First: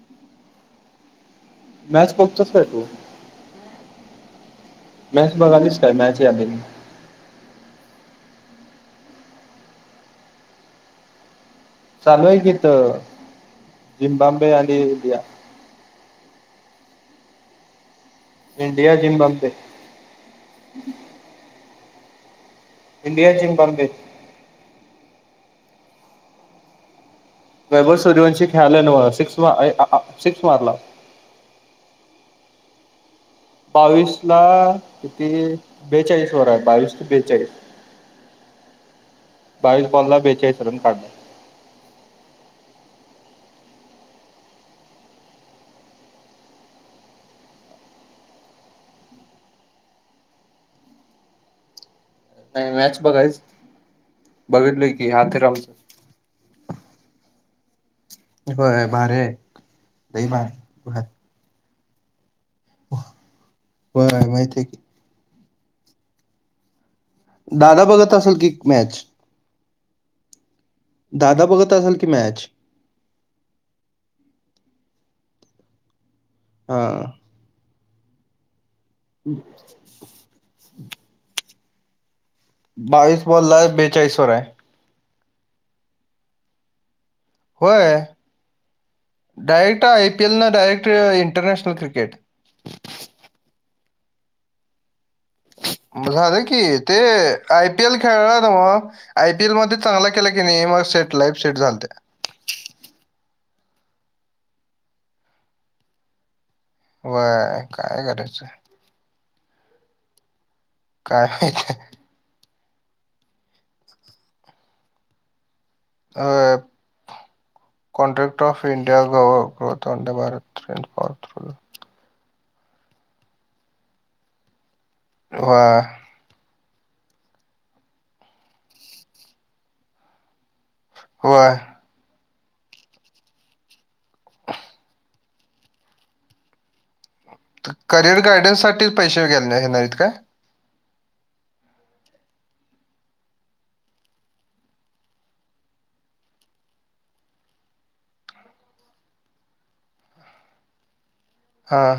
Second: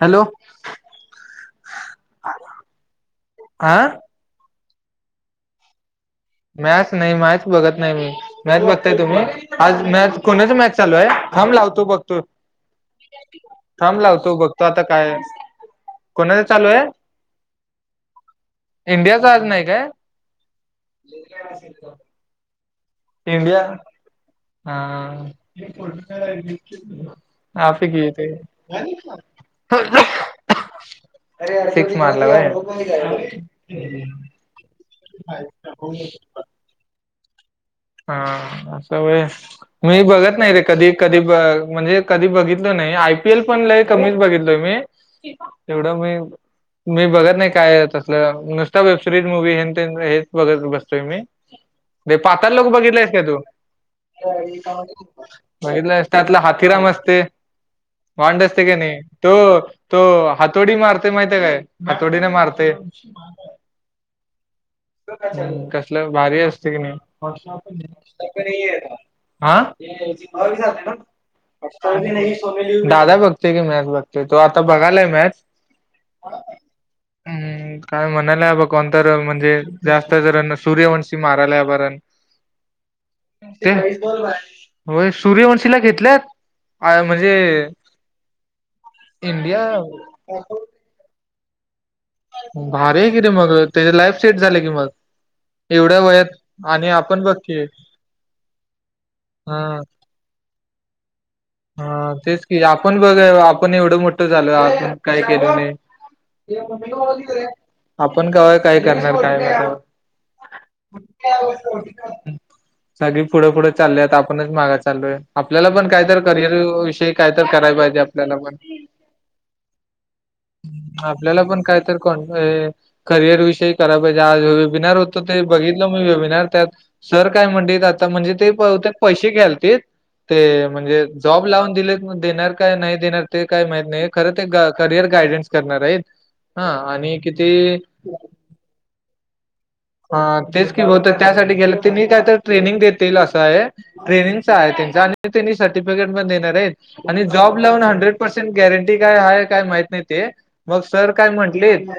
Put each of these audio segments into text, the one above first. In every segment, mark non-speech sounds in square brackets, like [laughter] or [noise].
Hello. Match बघतोच काय तू. आं. मॅच बघालीच का मॅच आलेली. मॅच नाही मॅच बघत नाही मी. मॅच बघताय तुम्ही आज मॅच कोणाची मॅच चालू आहे थांब लावतो. तू बघतो चालू आहे की इथं थांब लावतो. झिम्बाब्वे बघतो आणि आता काय. इंडिया कोणाच चालू आहे. इंडिया इंडियाच आज झिम्बाब्वे नाही काय. [inaudible] इंडिया झिमबॉबे. हा. [unintelligible] वैभव येते. सूर्यवंशी खेळाला नव्ह सिक्स सिक्स मारला [unintelligible] सीक्स मारल व्हयं. बावीस ला किती बेचाळीस वर आहे बावीस ते बेचाळीस. हा असं व्हय बावीस मी बॉलला बघत नाही बेचाळीस रे रन कधी काढले कधी. म्हणजे कधी बघितलो नाही. आयपीएल पण लय कमीच बघितलोय मी. एवढं मी. मी बघत नाही. काय तसलं नुसता वेबसिरीज मुवी हेन ते हेच बघत बसतोय मी. ते पातळ लोक नाही मॅच बघितलास का तू बघायच बघितलय की हाथेरामच बघितलायस. त्यातला हाथीराम असते. वांड असते होय कणी भारी आहे तो तो लई हातोडी भारी मारतोय माहितेय काय हातोडीने मारतो. ते होय माहिती आहे की कसलं भारी असते कणी. दादा बघत असेल की मॅच आ.. दादा बघत असेल की मॅच [unintelligible] [unintelligible] दादा बघतोय की मॅच बघतोय. तो आता बघालाय मॅच. हा. हम्म काय म्हणाला बघ कोणतर म्हणजे जास्त जर सूर्यवंशी माराला बग रन. बावीस बोलाय बेचाळीसं वर आहे. व्हय सूर्यवंशीला घेतल्यात? हाय म्हणजे होय इंडिया ते इंटरनॅशनल क्रिकेट. भारी आहे कि रे मग त्याझी लाईफ सेट झाले की मग. एवढ्या मग वयात झालं की आणि ते आपण बघ की आयपीएल खेळला नव्ह आयपीएल हा मध्ये चांगला केला की नाही मग सेट लाईफ सेट झालत ते आपण बघ आपण एवढं मोठं झाल आपण काय केलं नाही. वय काय [unintelligible] आपण करायचं कव्हा काय करणार काय नाय काय माहिती तवा सगळी पुढं पुढं चालेत आपणच माग चालोय आपल्याला पण काय कायतर करिअर विषयी कायतर करायला पाहिजे आपल्याला कॉन्ट्रॅक्ट पण. Of India growth on the Bharat trend for आपल्याला थ्रू पण कायतर कोण करिअर विषयी करायला पाहिजे आज वेबिनार हो तो ते वय बघितलं मी वेबिनार त्यात सर काय म्हणलीत आता म्हणजे ते पैसे घ्यालतीत ते म्हणजे वय दिलेत मग देणार काय नाही देणार ते काय माहित नाही खरं ते क करियर गायडन्स करणार आहेत. हा आणि? किती करिअर गायडन्स साठीच पैसे घेणार आहेत. काय हा तेच कि बहुतेक त्यासाठी गेलं तेनी काय तर ट्रेनिंग देतील असं आहे. ट्रेनिंगचा आहे त्यांच आणि त्यांनी सर्टिफिकेट पण देणार आहेत. आणि जॉब लावून हंड्रेड पर्सेंट गॅरंटी काय आहे काय माहित नाही ते. मग सर काय हा म्हंटलीट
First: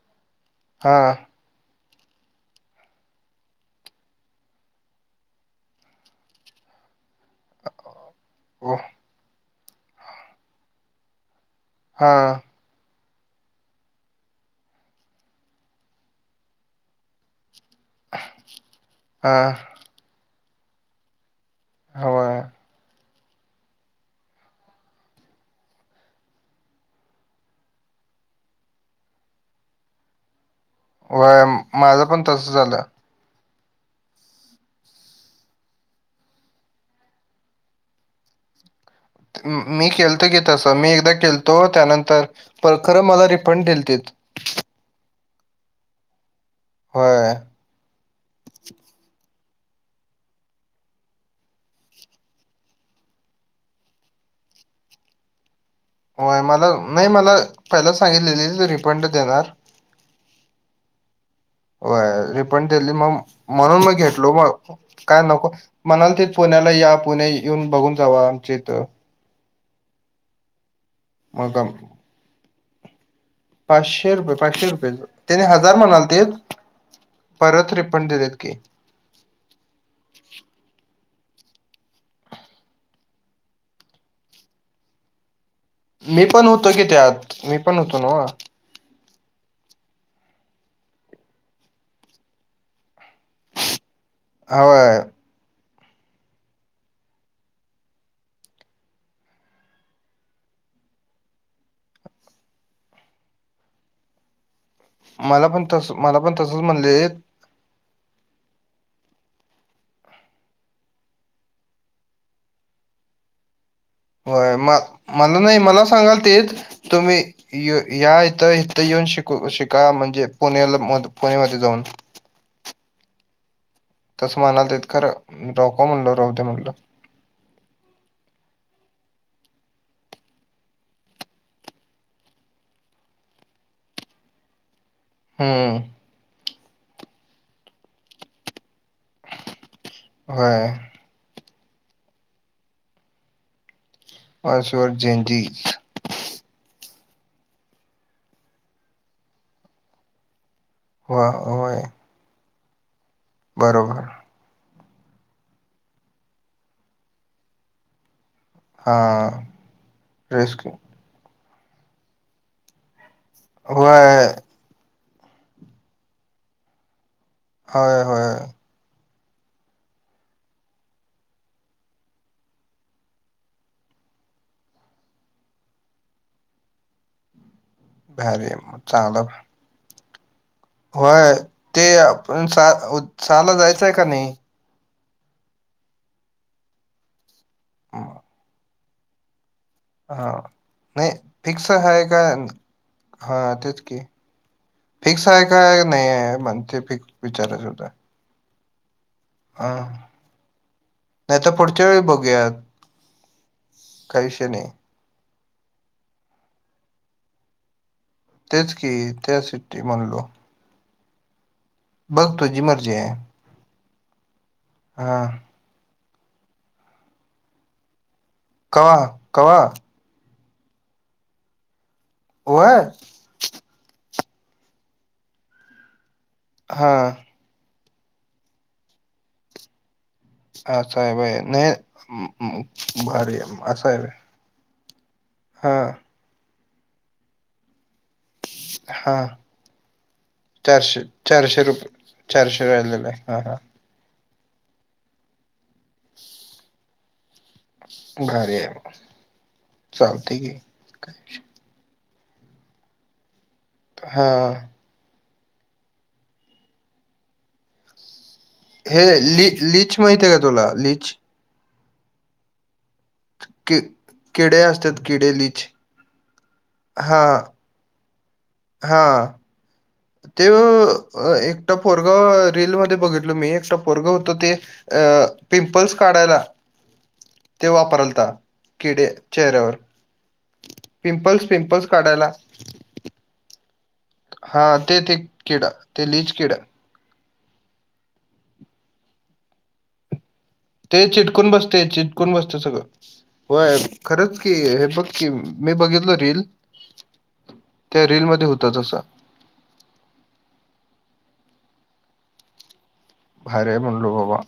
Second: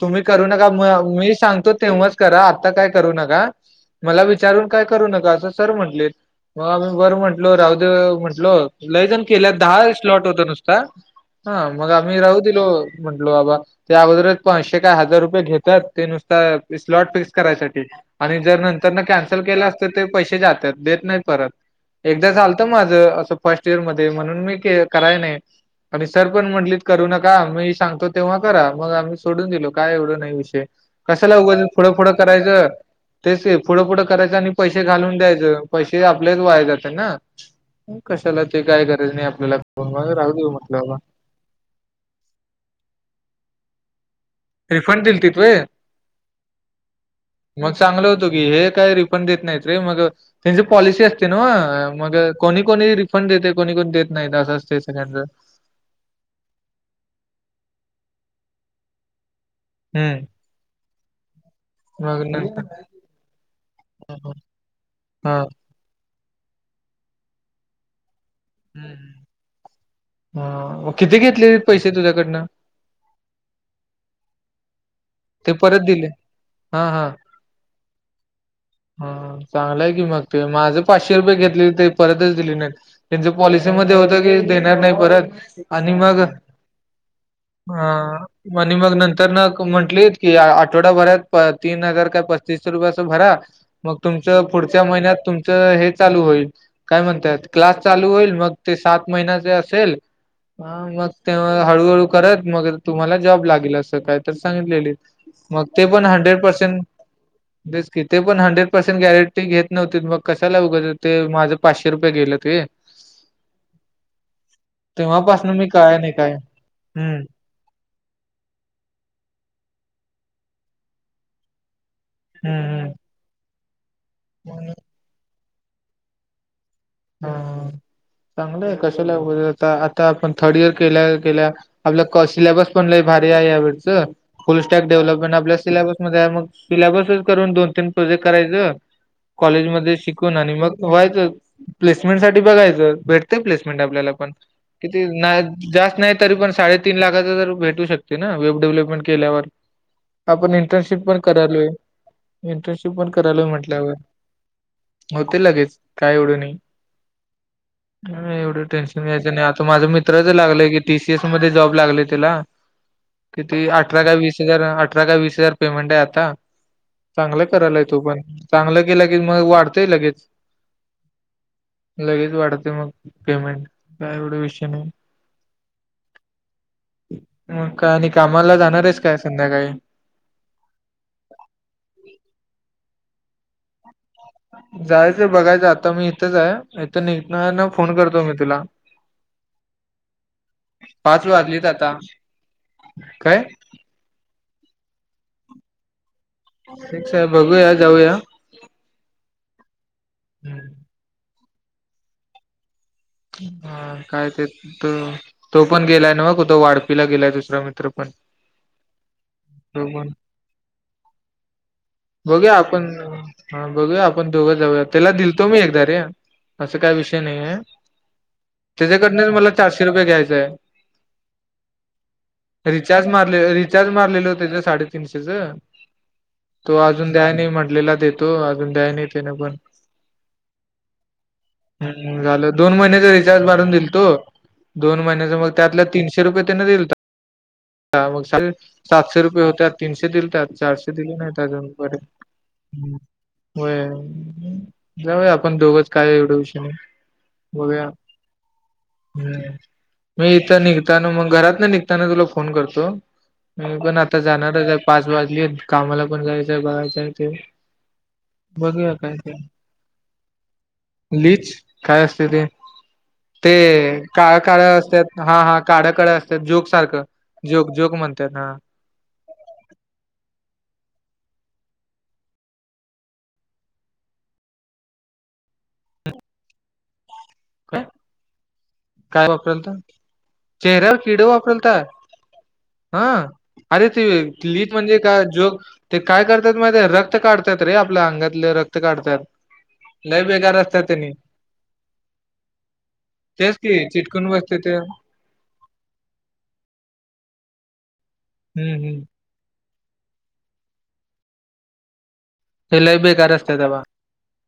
तुम्ही करू नका म हा मी सांगतो तेव्हाच करा आत्ता काय करू नका. मला विचारून काय करू नका असं सर म्हटले मग आम्ही बरं म्हटलो राहू दे लो ओ लैजन केल्यात दहा स्लॉट होता नुसता हा मग आम्ही राहू दिलो. म्हंटलो बाबा ते अगोदरच पाचशे काय हजार रुपये घेतात ते नुसता स्लॉट फ करायसाठी आणि जर नंतर न हा कॅन्सल केलास तर पैसे जातात देत नाही परत. एकदा होय झालं तर माझं अस फर्स्ट इयर मध्ये म्हणून मी करायला नाही. आणि सर पण म्हटलीत करू नका मी सांगतो तेव्हा करा मग आम्ही सोडून दिलो काय एवढं नाही विषय. कशाला वय उगं पुढ माझं पुढ पण तसं करायचं झालं तेच पुढं पुुढं करायचं आणि पैसे घालून द्यायचं पैसे आपलेच वाय जात ना. कशाला ते काय गरज नाही आपल्याला फो राहू दे म्हटलं बाबा. तो त्यानंतर पण खरं मला रिफंड दिलतीत. रिफंड दिलतेत व्हय? होय मग चांगलं होतो की हे काही रिफंड देत नाहीत रे मग त्यांची पॉलिसी असते नव्ह मग कोणी कोणी रिफंड देते कोणी कोणी देत नाही असं असते सगळ्यांचं. होय मला नाही मला पहिला सांगितलेलीत रिफंड देणार. होय. होय रिफंड दिली नंतर म्हणून मग घेतलो मग काय हां. नको म्हणालतीत पुण्याला या पुणे येऊन बघून जावा आमच्या इथं. हा मग किती घेतले मग आम- पैसे तुझ्याकडं? पाचशे रुपये पाचशे रुपयाे [unintelligible] च त्यानी ते हजार परत दिले? म्हणालतीत. हां, परत रिफंड देतात की. हा हा चांगलाय की मग ते माझं पाचशे रुपये घेतलेलीत ते परतच दिली नाहीत. त्यांच पॉलिसी मध्ये होत की देणार नाही परत. आणि मग मी पण होतो की त्यात, मी पण होतो नवं. हां मग नंतर न म्हटली की आठवडा भरात तीन हजार काय पस्तीसषे रुपये असं भरा. मग तुमचं पुढच्या होय महिन्यात तुमचं हे चालू होईल. काय म्हणत्यात. क्लास चालू होईल मग ते सात महिन्याचे असेल. मग ते हळूहळू करत मग तुम्हाला जॉब लागेल असं काय. तसं सांगितलेलं मला मग ते तस पण मला हंड्रेड तसच पर्सेंट म्हणलेत रिस्क घेताच हंड्रेड पर्सेंट. पर्सेंट गॅरंटी घेत नव्हते. मग कशाला उगाच माझे पाचशे रुपये गेले ते. [inaudible] होय म मला तेव्हापासून नाही मी मला काय नाही काय सांगालतीत तुम्ही. हम्म ये या इथं इथे येऊन शिकू शिका म्हणजे, पुण्याला म पुणेमध्ये जाऊन. हम. तसं म्हणालतीत खरं नको म्हणलं राहू दे म्हणलं. हा चांगलंय कशाला आता आता आपण थर्ड इयर केल्या केल्या. आपलं सिलेबस पण लै भारी आहे. यावेळच फुल स्टॅक डेव्हलप पण आपल्या हम्म सिलेबसमध्ये मग सिलेबसच करून दोन तीन प्रोजेक्ट करायचं. कॉलेजमध्ये शिकून आणि होय मग व्हायचं. प्लेसमेंट साठी बघायचं. भेटते प्लेसमेंट आपल्याला पण पासवर्ड किती चेंजीस जास्त नाही. तरी पण साडेतीन लाखाच तर भेटू शकते ना वेब डेव्हलपमेंट केल्यावर. आपण इंटर्नशिप पण हो करालोय होय इंटर्नशिप पण करालोय म्हटल्यावर. बरोबर होतंय लगेच काय एवढं नाही. एवढं हा टेन्शन घ्यायचं नाही. आता माझ्या मित्राचं लागलेय रेस्क्यू की. टीसीएस मध्ये जॉब लागले तेला किती अठरा का होय वीस हजार. अठरा काय वीस हजार पेमेंट आहे. आता चांगलं करायला तो होय पण होय चागलं केला की मग वाढतंय लगेच. लगेच वाढते मग पेमेंट काय एवढं विषय नाही. मग काय आणि भारी आहे कामाला मग जाणार येस काय चांगलं संध्याकाळी. होय ते आपण सहाला जायचंय काय नाही. जायचंय बघायचं आता मी इथंच आहे. इथून निघणार फोन करतो मी तुला. [inaudible] हा नाही पाच वाजलीत फिक्स आता आहे का हा काय तेच की. फिक्स आहे काय नाही ये. फिक्स आहे बघूया जाऊया. हा. हम. नाही तर पुढच्या वेळी बघूयात. हा काही काय ते. विषय नाही. तो तो पण गेलाय नवं तो वाडपीला गेलाय दुसरा मित्र पण. तेच की त्यासाठी म्हणलो. बघ बघुया तुझी आपण. मर्जी आहे. हा बघूया आपण दोघं जाऊया. त्याला हा दिलतो मी एकदा रे असं काय विषय नाही आहे. कवा त्यांच्याकडन मला कवा चारशे रुपये घ्यायचांय. व्हय रिचार्ज मारले रिचार्ज मारलेलो तेच साडेतीनशेच. तो हा अजून द्या नाही म्हटलेला देतो. अजून द्याय नाही तेन पन. असं हाय व्हय नाही म. दोन महिन्याचा भारी रिचार्ज आहे. मारून असं आहे दिलतो. व्हय दोन महिन्याचा मग त्यातलं हा तीन शे रुपये तेन दिलता मग [unintelligible] सातशे हा रुपये होत्यात तीनशे दिलता चारशे दिले नाहीत चारशे अजून रुपये परत. चारशे [unintelligible] हम्म. राहिले हा हा. होय. जाऊया आपण दोघंच काय एवढं विषय नाही. बघुया भारी आहे मग चालतंय इथं निघता न मग की. घरातन निघ निघतांना तुला फोन करतो मी पण आता हा जाणार आहे ज पाच वाजलेत कामाला पण जायचंय बाहेर जायचंय. बघूया हे काय ते लि लिच माहिती आहे का तुला लिच? लीच काय असतय ते? ते कि काळं काळ किडे असतात किडे हा हा लीच काळ्या काळ असतात जोक सारखं जोक जोक म्हणत त्यांना हां. ते एकटं पोरगा रीलमध्ये बघितलो मी एकटं पोरगा होत ते अ पिंपल्स काढायला ते काय वापरालता. किडे काय वापरलता चेहऱ्यावर चेहऱ्यावर किड पिंपल्स वापरलता पिंपल्स काढायला. हा अरे ते हा लीट म्हणजे ते ते काय जोक किडा ते काय लीच करतात किडा माहितीए ते रक्त रक्त काढतात रे आपल्या अंगातल रक्त काढतात लय बेकार असतात ते त्यांनी चिटकून बसते चिटकून बसते सगळं तेच व्हय की चिटकून खरंच की बसते ते हे बघ किम मी बघितल रील त्या रीलमध्ये होत हम्म तसं. हम्म लय बेकार असतात भारी हाय बाबा म्हणलो बाबा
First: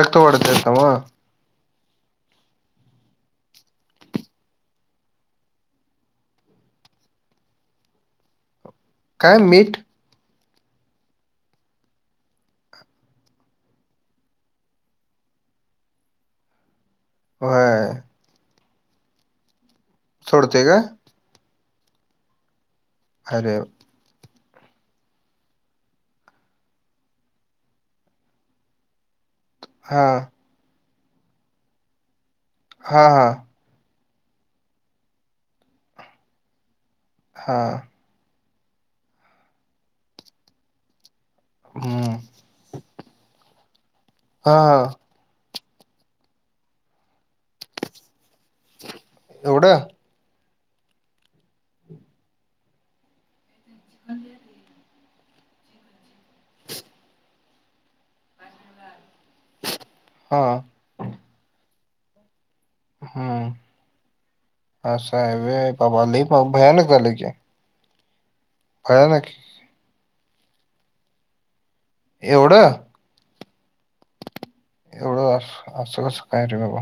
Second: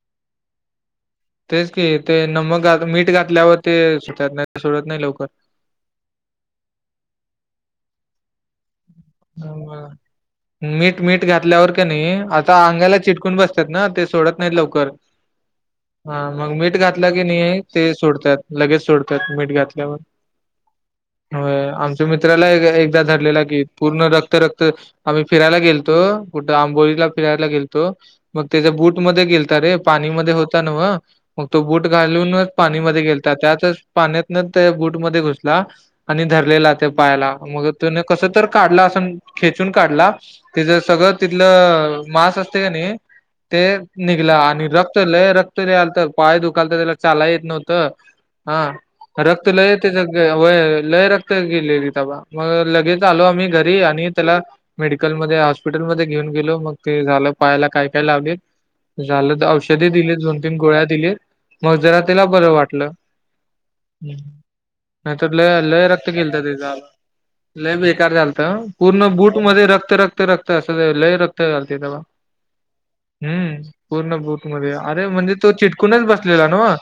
रक्त वढत्यात नव. तेच की ते नमक घात मीठ घातल्यावर ते सुटत नाही सोडत नाही लवकर. काय हा मीठ हा. मीठ मीठ घातल्यावर कनी आता अंगाला चिटकून बसतात ना ते सोडत नाही लवकर. हा मग मीठ घात [unintelligible] होय ते सोडतात लगे सोडतात मीठ घातल्यावर. सोडतय काय? व्हय आमच्या मित्राला एकदा धरलेला अरे कि. पूर्ण रक्त रक्त आम्ही फिरायला गेलतो कुठं आंबोलीला फिरायला गेलतो. मग तेज्या बूटमध्ये गेल ता रे पाणी हां, मध्ये होता नव मग तो बूट घालूनच पाणी मध्ये हां, हां, गेलता त्यातच पाण्यातन त्या बूट मध्ये घुसला आणि धरलेला त्या पायाला मग हां. त्यान कस तर काढला अस न खेचून काढला त्याज सगळं तिथलं हं. मास असते का नई ते निघला हां, आणि हां. रक्त लय रक्त लय आलत पाय दुखालत त्याला चालाय येत नव्हतं हा रक्त लय एवढं? त्याच व्हय लय रक्त गेलेलं तवा मग लगेच आलो आम्ही घरी आणि त्याला मेडि कल मध्ये हॉस्पिटल मध्ये घेऊन गेलो मग ते झाल पायाला काय काय लावले झालं औषध दिले दोन तीन हां. गोळ्या दिले मग जरा त्याला बर वाट ल हं. नाय असं तर आहे लय व्हय. लय बाबा रक्त लई गेलत भ त्याच. भयानक झालं की. लय बेकार झालतं पूर्ण भयानक. बूट मध्ये रक्त रक्त रक्त असं लय रक्त आलंत तवा. एवढं? हम्म पूर्ण बूट. अरे एवढं म्हणजे तो असं चीटकूनच असं कसं बसलेला काय रे नव बाबा?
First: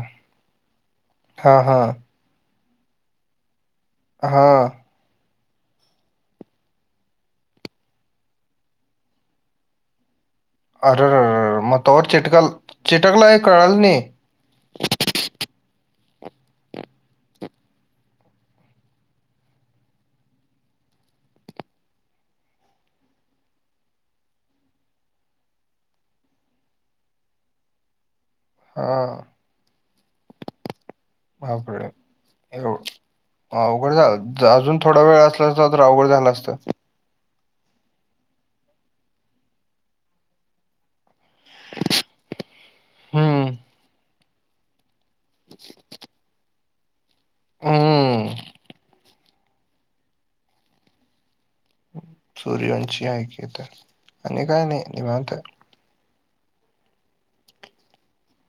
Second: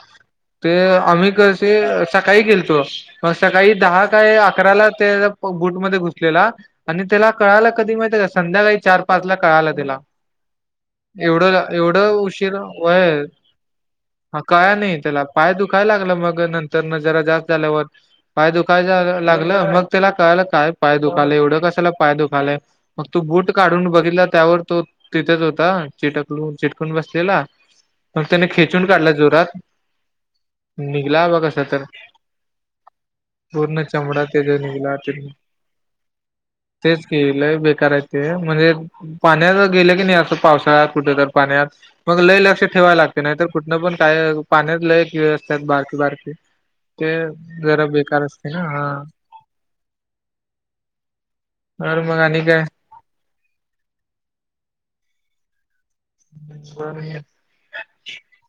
ते आम्ही हां, कसे हां. सकाळी गेलतो मग सकाळी दहा काय हां. अकराला त्या बूट मध्ये घुस लेला आणि त्याला कळाला कधी माहिते का संध्याकाळी चार पाच ला कळाल त्याला. एवढ अरेरेरे! मग तोवर एवढं चिटकल उशीर व्हय. चिटकला हे कळालं नाही. मग कळाल नई त्याला पाय दुखायला लागलं मग नंतर न जरा जास्त झाल्यावर. पाय दुखाय लागलं मग त्याला कळलं काय पाय दुखालय एवढं कसला पाय दुखालय मग तू बूट काढून बघितला त्यावर तो तिथेच होता चिटकलून चिटकून बसलेला. मग त्याने खेचून काढला हां. जोरात. निघला बा कसा तर बापरे एवढ [unintelligible] पूर्ण अवघड झालं चमडा त त्याचा अजून निघला थोडा वेळ असला असता तर अवघड झालं असतं. तेच की लंय बेकार ये ते म्हणजे पाण्यात गेलं की नाही असं पावसाळ्यात कुठ तर पाण्यात मग लय लक्ष ठेवाय लागते नाय तर हं. कुठन पण काय पाण्यात लय किडे असतात बारकि बारकि ते जरा बेकार हं. असते ना हा. हान मग आणि [unintelligible] काय आणि काय नाही निवांत आहे.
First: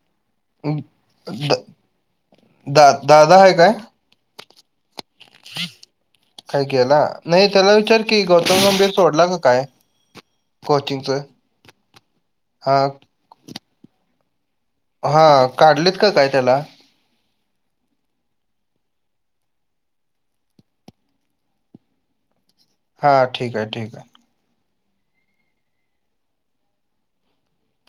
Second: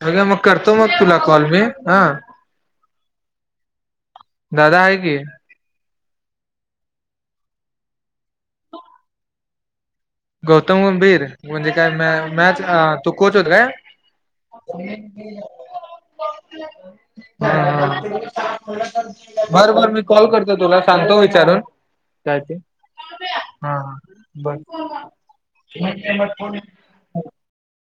उद्या मग करतो अं, मग तुला कॉल मी द हा. दा दादा हाय काय? दादा हाय की. काय केला नाही त्याला विचार की गौतम गंभीर सोडला का काय. गौतम कोचिंगच गंभीर म्हणजे काय म मँच हा तो कोच होता काय? हा काढलेत का काय त्याला? ह बर बर मी कॉल करतो तुला सांगतो विचारून. काय ते ठीक आहे हा ठीक हा आहे बर.